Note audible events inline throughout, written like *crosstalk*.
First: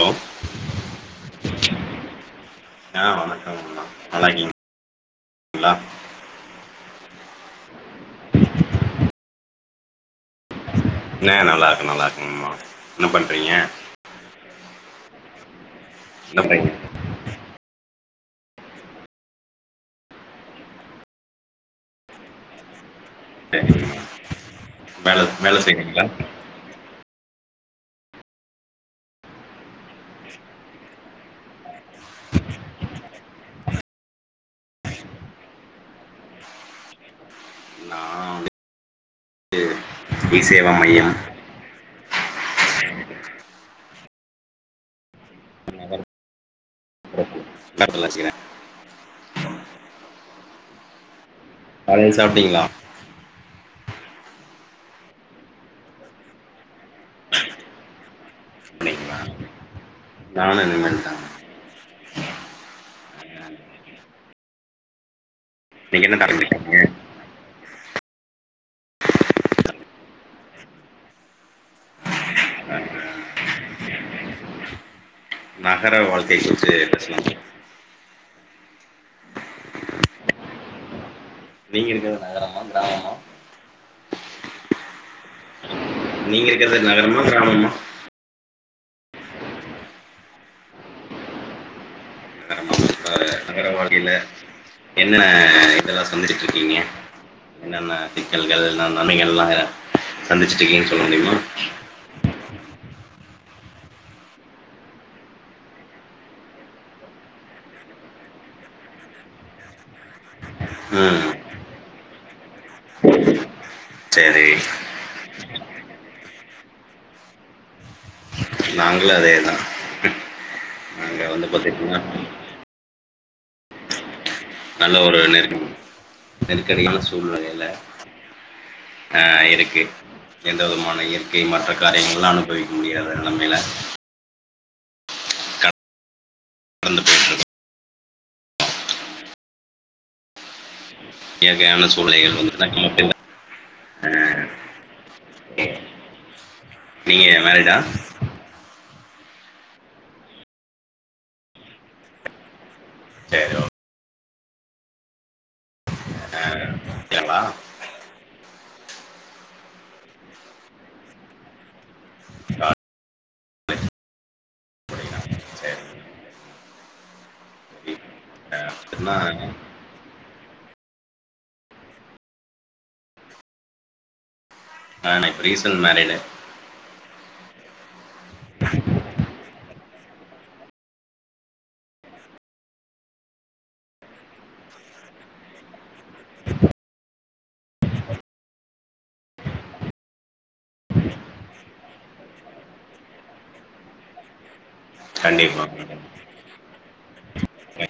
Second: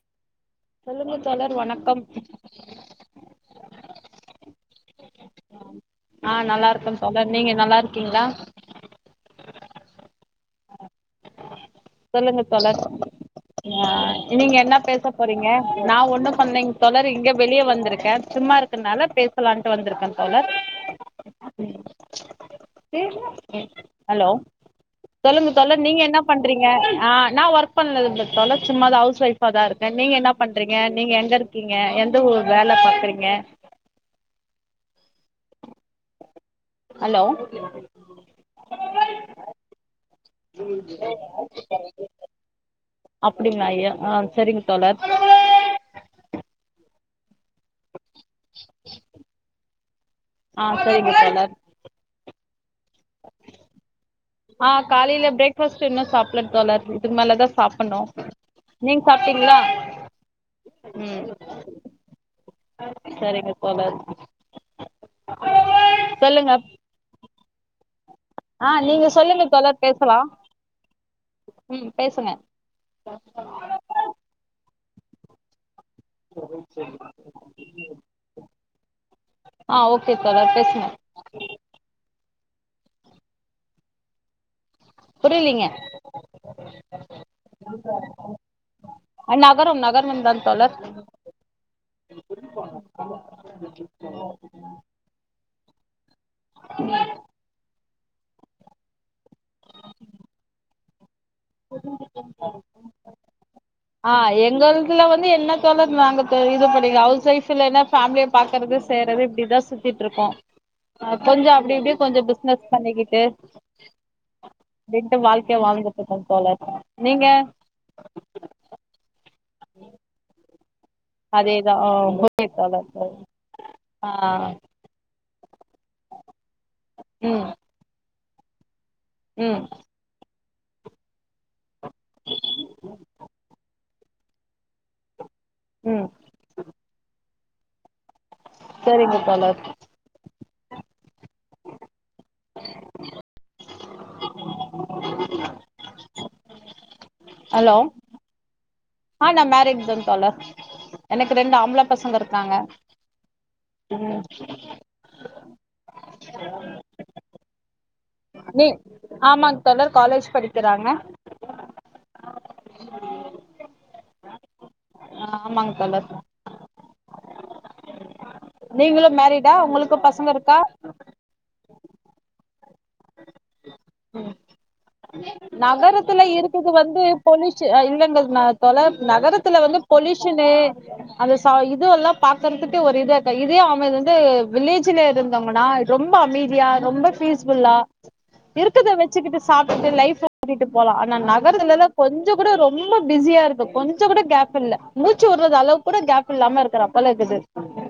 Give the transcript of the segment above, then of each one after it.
Hello சொல்லுங்க தோழர் வணக்கம் ஆ வணக்கம் நல்லா இருக்கீங்கங்களா ஆ நல்லா இருக்கே தோழர் நீங்க நல்லா இருக்கீங்களா நா நல்லா நல்லா சொல்லுங்க இருக்கேங்கம்மா தோழர் என்ன பண்றீங்க ஆ நீங்க என்ன பேச போறீங்க நா ஒண்ணு என்ன பண்றீங்க பண்ணலங்க தோழர் இங்க வெளியே வந்திருக்கே சும்மா இருக்குறதுனால பேசலான்ட்டு வந்திருக்கே தோழர் சரிங்கம்மா ஹலோ வேல சொல்லுங்க வேல தோழர் நீங்க செய்றீங்களா என்ன பண் ஆ நா ஒர்க் பண்ணறதுல்ல சும்மாதா ஹவுஸ் ஒய்ஃபாதான் இருக்கே நீங்க என்ன பண்றீங்க நீங்க எங்க இருக்கீங்க எந்த ஊர்ல வேலை பண்ணுறீங்க ஹலோ நா இ உ சேவா *inaudible* மையம் அப்டிங்களா ஐயா ஆ சரிங்க தோழர் *unintelligible* ஆ சரிங்க தோழர் காலையில் சாப்ட்டீங்களா ஆ காலையில ப்ரேக்ஃபாஸ்ட்டு இன்னு சாப்புல்லங் தோழர் இதுக்கு மேல தா சாப்பண்ணோ நீங் சாப்ட்டீங்களா நானு இனிமேல் தாங்க உம் சரிங்க தோழர் நீங்க என்ன சொல்லுங்க நர்ஸிங்காங்க ஆ நீங்க சொல்லுங்க தோழர் பேசலா ம் பேசுங்க நகர வாழ்க்கை பற்றி பேசலா ஆ ஓகே தோழர் பேசுங்க நீங்க இருக்குறது நகரமா கிராமமா புரியலீங்க நீங்க இருக்குறது நகரமா கிராமமா அ நகரம் நகரம் தான் தோழர் அ நகர வாழ்க்கைல என்ன இதெல்லா சந்திச்சிருக்கீங்க என்னன்ன சிக்கல்கள் என்னென்னானு எல்லா அ சந்திச்சிட்ருக்கீங்னு சொல்ல முடியுமா *unintelligible* ஆ எங்கள்துல வந்து என்ன த நாங்க இது பண்ணீ அவ்ஸ் வைஃப்ல என்ன ஃபேமிலிய பாக்குறது செய்றது இப்டிதா சுத்தியிட்ருப்போ அ ம் கொஞ்சொ அப்டி இப்டி கொஞ்சொ பி ந பண்ணிக்கிட்டு சரி அப்டின்ட்டு வாழ் வாழ்ந்துட்ருக்கோ தோழர் நீங்க நாங்களு அதே தா அதேதா ஓ ஓகே தோழர் ஆ நல்ல ஒரு நெருக் நெருக்கடியான ம் சூழ்நிலைல ஆ ம் இருக்கு எந்தவிதமான இயற்கை மாற்ற காரியங்கள்லா அனுபவிக்க முடியாத நெலமைல உம் நடந்து போயிட்ருக்கு சரிங்க தோழர் இயற்கையான சூழ்நிலைகள் *unintelligible* ஆ நீங்க மேரேஜா ஹலோ ஆ நா மேரீட்தாங் தோழர் எனக்கு ரெண்டு ஆம்பள பசங்க இருக்காங்க செரி ஓ உம் *unintelligible* களா நீ ஆமாங்க தோழர் காலேஜ் படிக்கிறாங்க கால் புடைக்கிறாங்க ஆமாங்க சரி தோழர் சரி ஆ, நீங்களும் அப்படின்னா மேரிடா உங்களுக்கு பசங்க பசங்க இருக்கா ஆ, நான் இப்போ ரீசன்ட் மேரிடு நகரத்துல இருக்குது வந்து பொல்யூஷ இல்லைங்க தோழர் நகரத்துல வந்து பொலயூஷனு அந்த இது எல்லா பாக்கறதுக்கு ஒரு இ இரு இதே அவங்க இ வந்து வில்லேஜ்ல இருந்தவங்கன்னா ரொம்ப அமைதியா ரொம்ப பீஸ் ஃபுல்லா இருக்கத வச்சுக்கிட்டு சாப்பிட்டு லைப் கட்டிட்டு போலா ஆனா நகரத்துல எல்லா கொஞ்ச கூட ரொம்ப பிஸியா இருக்கு கொஞ்ச கூட கேப் இல்ல மூச்சு விடுறது கண்டிப்பா அளவு கூட கேப் இல்லாம இருக்குற அப்பல இருக்குது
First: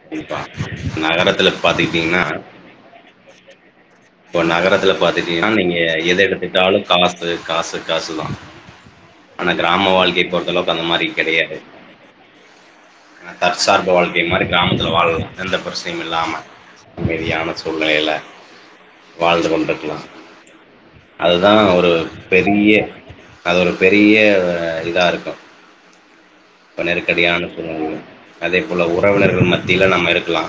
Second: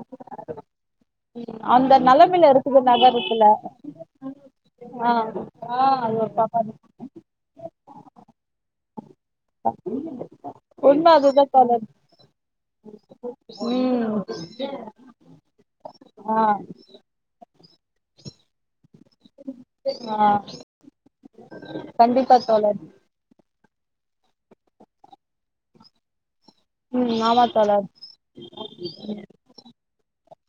கண்டிப்பா நகரத்துல அந்த பாத்துக்கிட்டீங்கன்னா நிலைமில இருக்குது நகரத்துல இப்போ நகரத்துல ஆ பாத்துட்டீங்கன்னா நீங்க ஆ எத அது ஒரு பாப்பா எடுத்துட்டாலும் காசு காசு காசுதான் ஆனா கிராம வாழ்க்கையை பொறுத்த அளவுக்கு அந்த மாரி உண்ம அதுதா கிடையாது தோழர் ஆ தற்சார்பு ம் வாழ்க்கை மாதிரி கிராமத்துல வாழ எந்த பிரச்சனையும் ஆ இல்லாம யாமச் உள்ளயில வாழ்ந்து கொண்ட்ருக்கலா ஆ அதுதான் ஒரு கண்டிப்பா பெரிய தோழர் அது ஒரு பெரிய பெரிய இதாயிருக்கும் *inaudible* யிப்ப ம் ஆமா நெருக்கடியான தோழர் சூழல்லங்க அதே போல உறவினர்கள் மத்தியில நாம்மருக்கலா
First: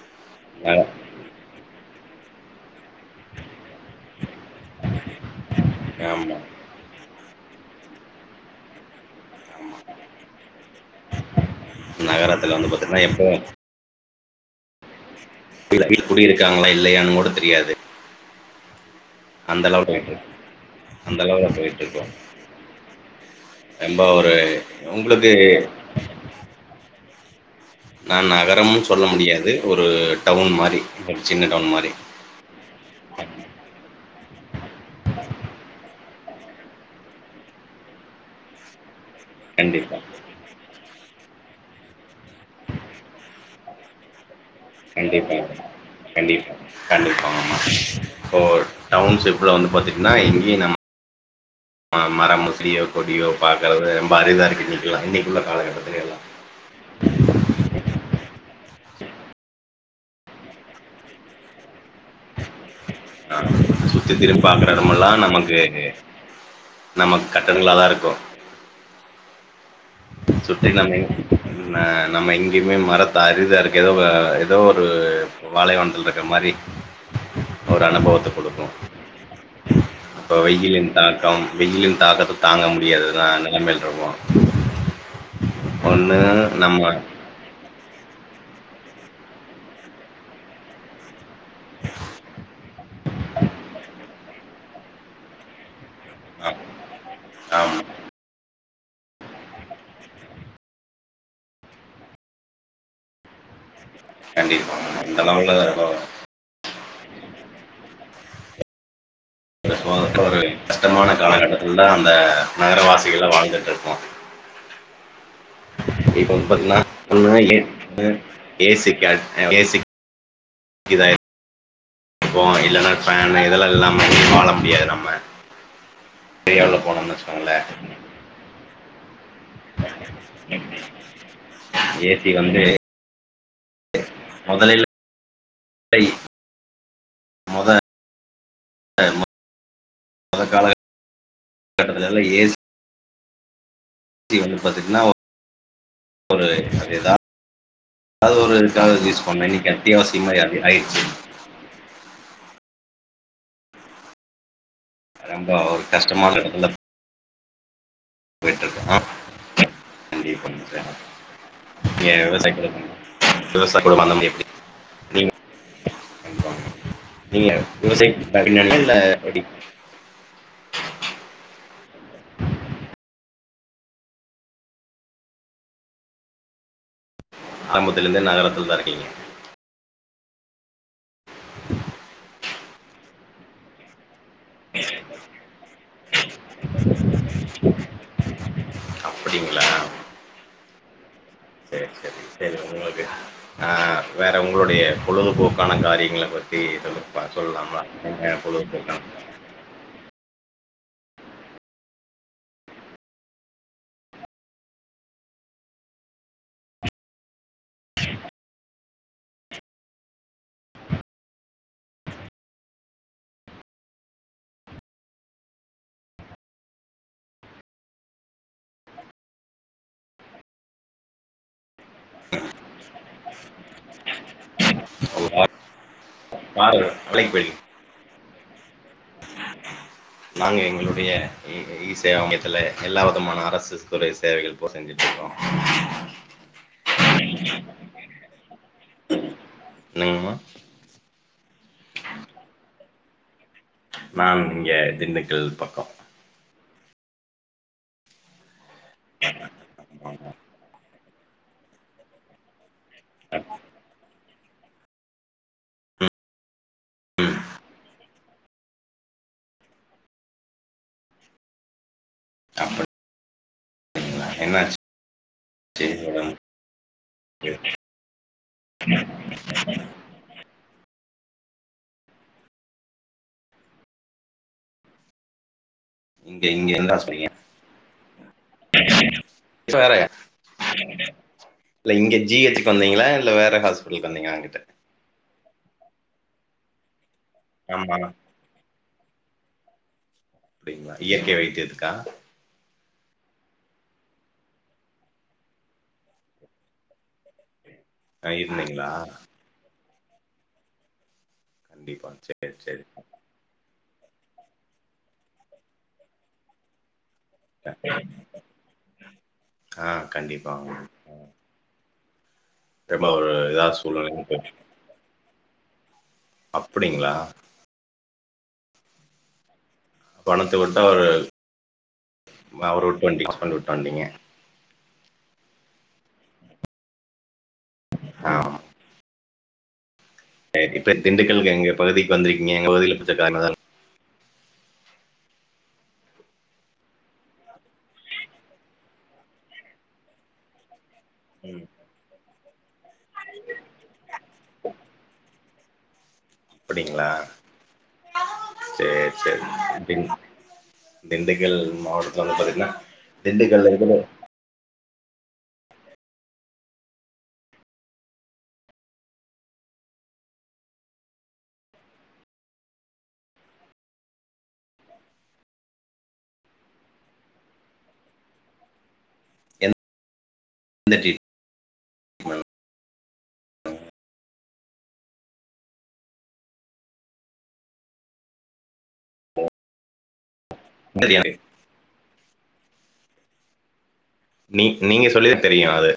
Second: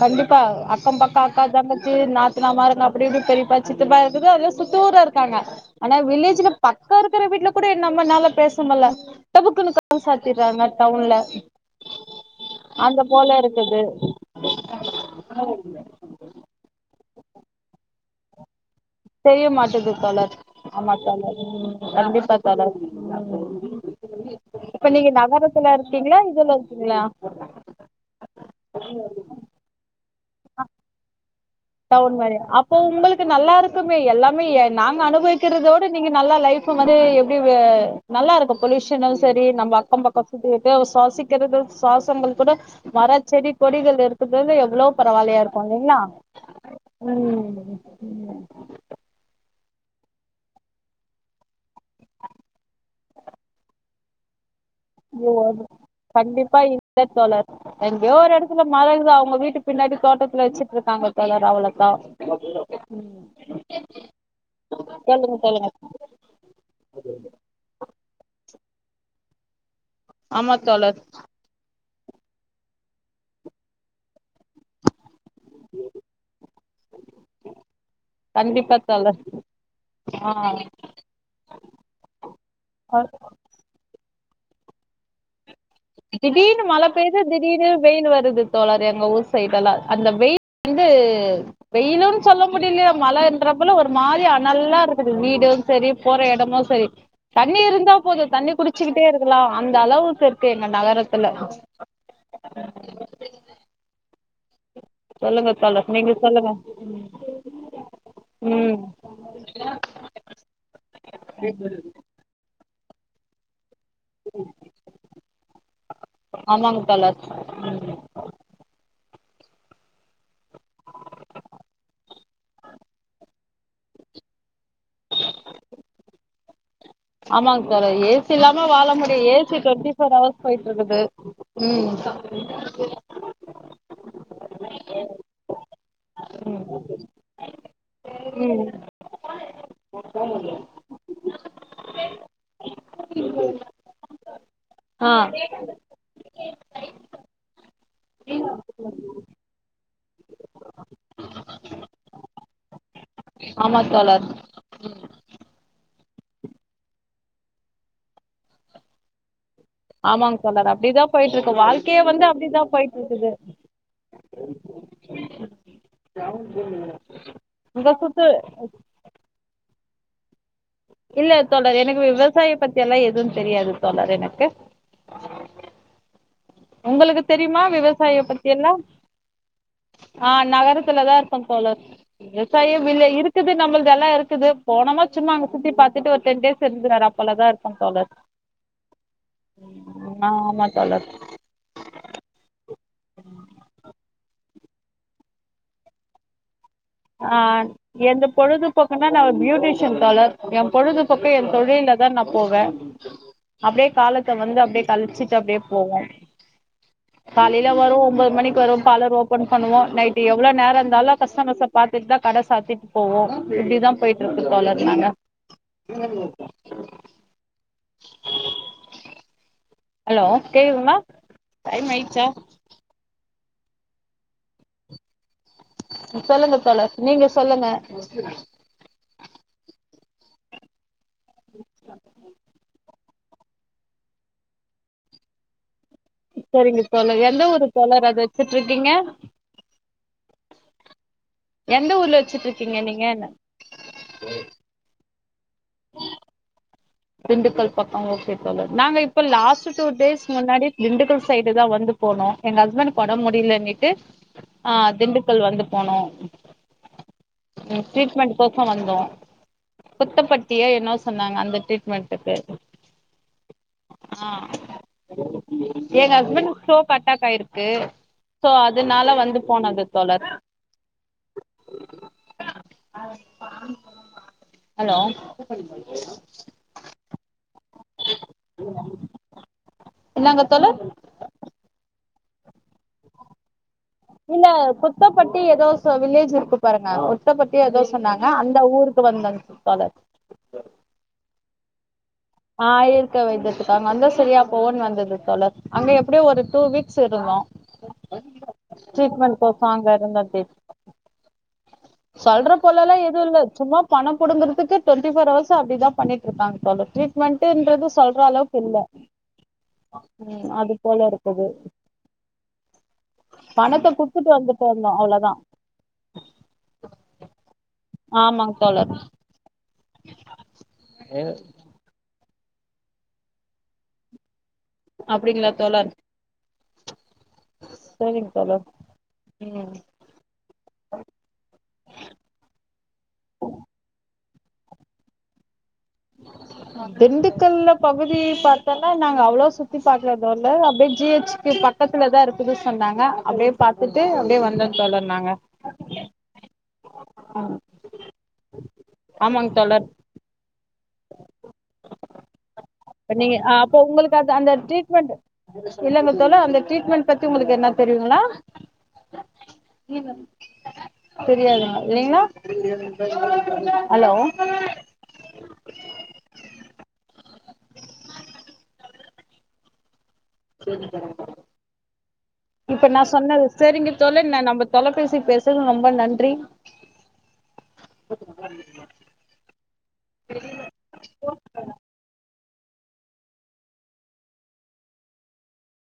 கண்டிப்பா அக்கம் பக்கா அக்கா தங்கச்சி நாத் நாத்தனமாருங்க அப்டிப் யிப்டி பெரியப்பா சித்தப்பா இதுவே எல்லாரு சுத்து ஊரருக்காங்க ஆனா ஆமா வில்லேஜ்ல பக்கருக்கு யிருக்ற வீட்ல கூட ஏ நம்மனால பேச முட்ல டோபுக்குன்னு கதவ சாத்திறாங்க டவுன்ல நகரத்துல வந்து அத போலருக்கு *unintelligible* யில்ல குடிருக்காங்களா யில்லயானு கூட தெரியாது தெரிய அந்த அளவு மாட்டிங்குது போயிட்ருக்கு தோழர் ஆமா அந்த தோழர் அளவுல ம் ம் போயிட்ருக்கோ கண்டிப்பா தோழர் ம் ம் ரொம்ப ஒரு இப்ப நீங்க உங்களுக்கு நகரத்துலருக்கீங்களா இதுலருக்கீங்களா *unintelligible* நான் நகரம்னு சொல்ல முடியாது ஒரு டவுன் மாரி சின்ன மாரி டவுன் மாரியா அப்போ உங்களுக்கு நல்லாருக்குமே எல்லா இல்லயே நாங்க அனுபவிக்கிறதோட நீங்க நல்லா லைஃப் வந்து எப்படி நல்லாருக்கும் பொல்யூஷன் யூஷன்னாலும் செரி நம்ம கண்டிப்பா அக்கம்பக்க *unintelligible* சுவாசிக்க க்கிறது சுவாசங்கள் அப்புற மரச் செடி கொடிகள் எடுத்து இது வந்து எவ்ளோ பரவாலயா இருக்கு இல்லைங்களா பா கண்டிப்பாங்கம்மா ம் ஓ டவுன்ஷிப்ல வந்து பாத்திங்கன்னா எங்கேயு நம் மரமோ செடியோ கொடியோ பாக்கறது ரொம்ப அரிதாருக்கு இன்னிக்கு ம் ஆமா கண்டிப்பா *unintelligible* தா தோழர் எங்கயோ ஒரு எடத்துல மர இருக்குதா எங்க வீட்டு பின்னாடி தோட்டத்தில வச்சிட்டுருக்காங்க தோழர் அவ்ள ஆஹ் சுத்தி திரும்பி பாக்குற எடமெல்லா சொல்லுங்க நமக்கு சொல்லுங்க நம கட்டடங்களாதாருக்கு ஆமா சுத்தி நம்ம தோழர் என்ன நம்ம எங்கேயுமே மரத்த அரிதாருக்கு ஏதோ ஏதோ ஒரு பாலைவனத்திலருக்கிற மாரி ஒரு அனுபவத்த கொடுக்கு கண்டிப்பா தோழர் அப்போ வெய்யிலின் தாக்கம் வெயிலின் தாக்கத்த தாங்க ஆ முடியாது அதா நெலைமையில இருக்கோ ஒண்ணு திடீர்னு மழ நம்ம பெய்து திடீர்னு வெயில் வருது தோழர் எங்க ஊர் சைடு எல்லா அந்த வெயில் வந்து வெயிலும் சொல்ல முடியலயா மழைன்ற போல ஒரு மாரியா நல்லா இருக்குது வீடும் சரி போற ஆ எடமு சரி தண்ணி ஆமா இருந்தா போது தண்ணி குடிச் வச்சுக்கிட்டே இருக்கலா அந்த அளவு சரி கு எங்க நகரத்துல கண்டிப்பா இந்த சொல்லுங்க அளவுல தோழர் நீங்க சொல்லுங்க உம் *unintelligible* ஒரு கஷ்டமான காலகட்டத்துல தா அந்த நகரவாசிகளா வாழ்ந்துட்ருக் கோ இப்ப வந்து ஆமாங்க தோழர் பாத்தீங்கன்னா *inaudible* ஏ சி கா ஏ சி கிது இப்போ இல்லன்னா ஃபேன் இதெல்லா இல்லாம வாழ முடியாது நம்ம பெரிய அளவு ஆமாங்க சார் ஏ சி இல்லாம வாழ முடியு A C twenty four hours போய்ட்டு இருக்குது ம் மொதல்லிலா பை உம் போ முடியாது *unintelligible* னால ஏசி *unintelligible* ஆஹ் ஒரு அது ஏதாவது ஒரு இதுக்காக யூஸ் பண்ணே கட்டியா ஆயி ஸ்லிமாயி அப்டி ஆயிடுச்சி ஆமா தோழர் ரொம்போ ஒரு கஷ்டமான எடத்துல போய்ட்டு இருக்கணு ஆமாங்க தோழர் அப்டிதா போயிட்டு இருக்கு வாழ்க்கையே நீங்கள் வந்து விவசாய அப்டிதா குடும்பம் போய்ட்டு இருக்குது விவசாய குடும்பம் அந்த மாதிரி எப்படி நீங்கள் நீங்கள் இங்க விவசாய குத்து பின்னணி இல்லை எப்படி இல்ல தோழர் எனக்கு விவசாயோ பத்தி எல்லா எது தெரியாது தோழர் எனக்கு உங்களுக்கு தெரியுமா விவசாயோ ஆரம்பத்துலேருந்தே பத்தி நகரத்தில் எல்லா தான் இருக்கீங்க ஆஹ் நகரத் துல தா இருக்கே தோழர் *unintelligible* விவசாயோ வில்லே இருக்குது நம்மள்து எல்லா இருக்குது போனோமா சும்மா அங்க சுத்தி பாத்துட்டு ஒரு டென் டேஸ் இருந்துனு வரதா போலதா இருக்கோ தோழர் அப்படிங்களா ஆமா ஆமா தோழர் ஆஹ் வேற உங்களுடைய பொழுதுபோக்கான காரியங்கள ப ஆ எந்த பொழுதுபோக்கான பொழுதுபோக்குன்னா நா ஒரு பியூட்டிஷியன் தோழர் ஏ பொழுதுபோக்கு என் தொழில்ல தா நா போவே அப்டியே காலத்த வந்து அப்டியே கழிச்சிட்டு அப்டியே போவோ காலைல வருவோ ஒம்போது மணிக்கு வருவோ பார்லர் ஓபன் பண்ணுவோ நைட்டு் எவ்ளோ நேரோ இருந்தாலு கஸ்டமர்ஸ்ஸ பாத்துட்டு தா கட சாத்தீட்டு போவோ இப்டிதா போயிட்டு இருக்கு தோழர் நாங்க ஹலோ கேக்குதுங்களா டைம் ஆயிடுச்சா ஒரு ஆள் சொல்லுங்க தோழர் நீங்க போயிருக்கீங்க சொல்லுங்க நாங்க எங்களுக் லுடைய இ சேவை மையத்துல எல்லா விதமான பஸ்சஸ் கூறிய சேவைகள் பூரா செஞ்சிட்டு இருக்கோ சேரிங்க தோழர் எந்த ஊரு தோழர் அத வெச்சிட்டு இருக்கீங்க என்னங்கம்மா எந்த ஊர்ல வெச்சீட்டு இருக்கீங்க நீங் ஏன் என்ன நான் இங்க திண்டுக் கல் பக்கோ திண்டுக்கல் பக்கோ ஒகே தோழர் நாங்க இப்ப லாஸ்ட் டூ டேஸ் முன்னாடி திண்டுக்கல் சைடு தா வந்து போனோ எங்க ஹஸ்பண்ட்க்கு ஒடம்பு முடியலன்னிட்டு ஆ திண்டுக்கல் வந்து போனோ ம் ட்ரீட்மெண்ட் கோசோ வந்தோ குத்தப்பட்டியா என்னவ் சொன்னாங்க ட்மென்ட்க்கு அப்படிங்களா ஆஹ் என்னாச்சு எங்க உடம்பு? ஹஸ்பண்ட்டுக்கு ஸ்ட்ரோக் அட்டாக் ஆயிருக்கு சோ அதனால வந்து போனது தோழர் ஹலோ இங்க இங் க என்னா சொன்னீங்க வேறயா என்னங்க தோழர் இல்ல இங்க ஜி ஹெச் க்கு வந்தீங்களா இல்ல வேற ஹாஸ் உள்ள குத்தப்பட்டி எதோ சோ வில்லேஜ் இருக்கு பாருங்க குத்தபட்டி எதோ ஆமா சொன்னாங்க அந்த ஊருக் இப்ப வந்தாங்க சுப்பாலக் அப்டிங்ளா இயற்கை வைத்தியதுக்கா ஆஹ் இயற்க வைத்தியதுக்கு அங்க வந்தா செரியா போகுன் வந்தது தோழர் அங்க எப்டியு ஒரு டூ வீக்ஸ் இருந்தோ ஆ, இருந்தீங்களா ட்ரீட்மெண்ட் போட்டாங்க இருந்தா தே கண்டிப்பா சரி, சொல்ற சரி. போலலா எதுவு இல்ல சும்மா பணம் புடுங்குறதுக்கு டுவெண்டி ஃபோர் ஹவர்ஸு அப்டிதா பண்ணிட்ருக்காங்க போல ட்ரீட் மெண்ட்டுன்றது சொல்ற அளவுக்கு இல்ல ஆ உம் கண்டிப்பாங்க. அது போல இருக்குது ரொம்ப ஒரு இதா பணத்த சூழ்நிலையில குட்த்துட்டு வந்துட்டு இருந்தோ அவ்ளோ தா அப்டிங்ளா ஆமாங் தோழர் பணத்த விட்டா ஒரு அவர விட்டு வண்ட்டி ஹஸ்பண்ட விட்டு வண்டீங்க அப்டிங்ளா தோழர் சேரிங் தோழர் உம் அஹ் இப்ப திண்டுக்கலுக்கு எங்க பகுதிக்கு வந்திருக்கீங்க எங்க பகுதில புடிச்ச கார்லதா அஹ் திண்டுக்கல்ல பகுதி பாத்தோனா நாங்க அவ்ளோ சுத்தி பாக்றதா இல்ல அப்டே ஜி ஹெச் க்கு ம். பக்கத்துல தா இருக் க்குது சொன்னாங்க அப்டியே பாத்துட்டு அப்டியே வந்தோ தோழர் நாங்க சாப்ட்டிங்க அப்டிங்ளா சேரி சேரி ஆமாங் தோழர் பின் திண்டுக்கல் மாவட்டத்துல வந்து பாத்தீங்னா அப்ப நீங்க ஆஹ் அப்ப உங்களுக்கு அது அந்த ட்ரீட் மெண்டு இல்லங்க தோழர் அந்த ட்ரீட்மெண்ட் பத்தி உங்களுக்கு எதுனா தெரியுங்களா தெரியாது இல்லைங்ளா‌ ஹலோ செரிங் எந்த டி- *inaudible* இப்ப நா சொன்னது செரிங்க தோழன் ந நம்ப தொலபேசி பேசறது ரொம்ப நன்றி தெரியாது நீ நீங்க சொல்லிதா தெரியு அது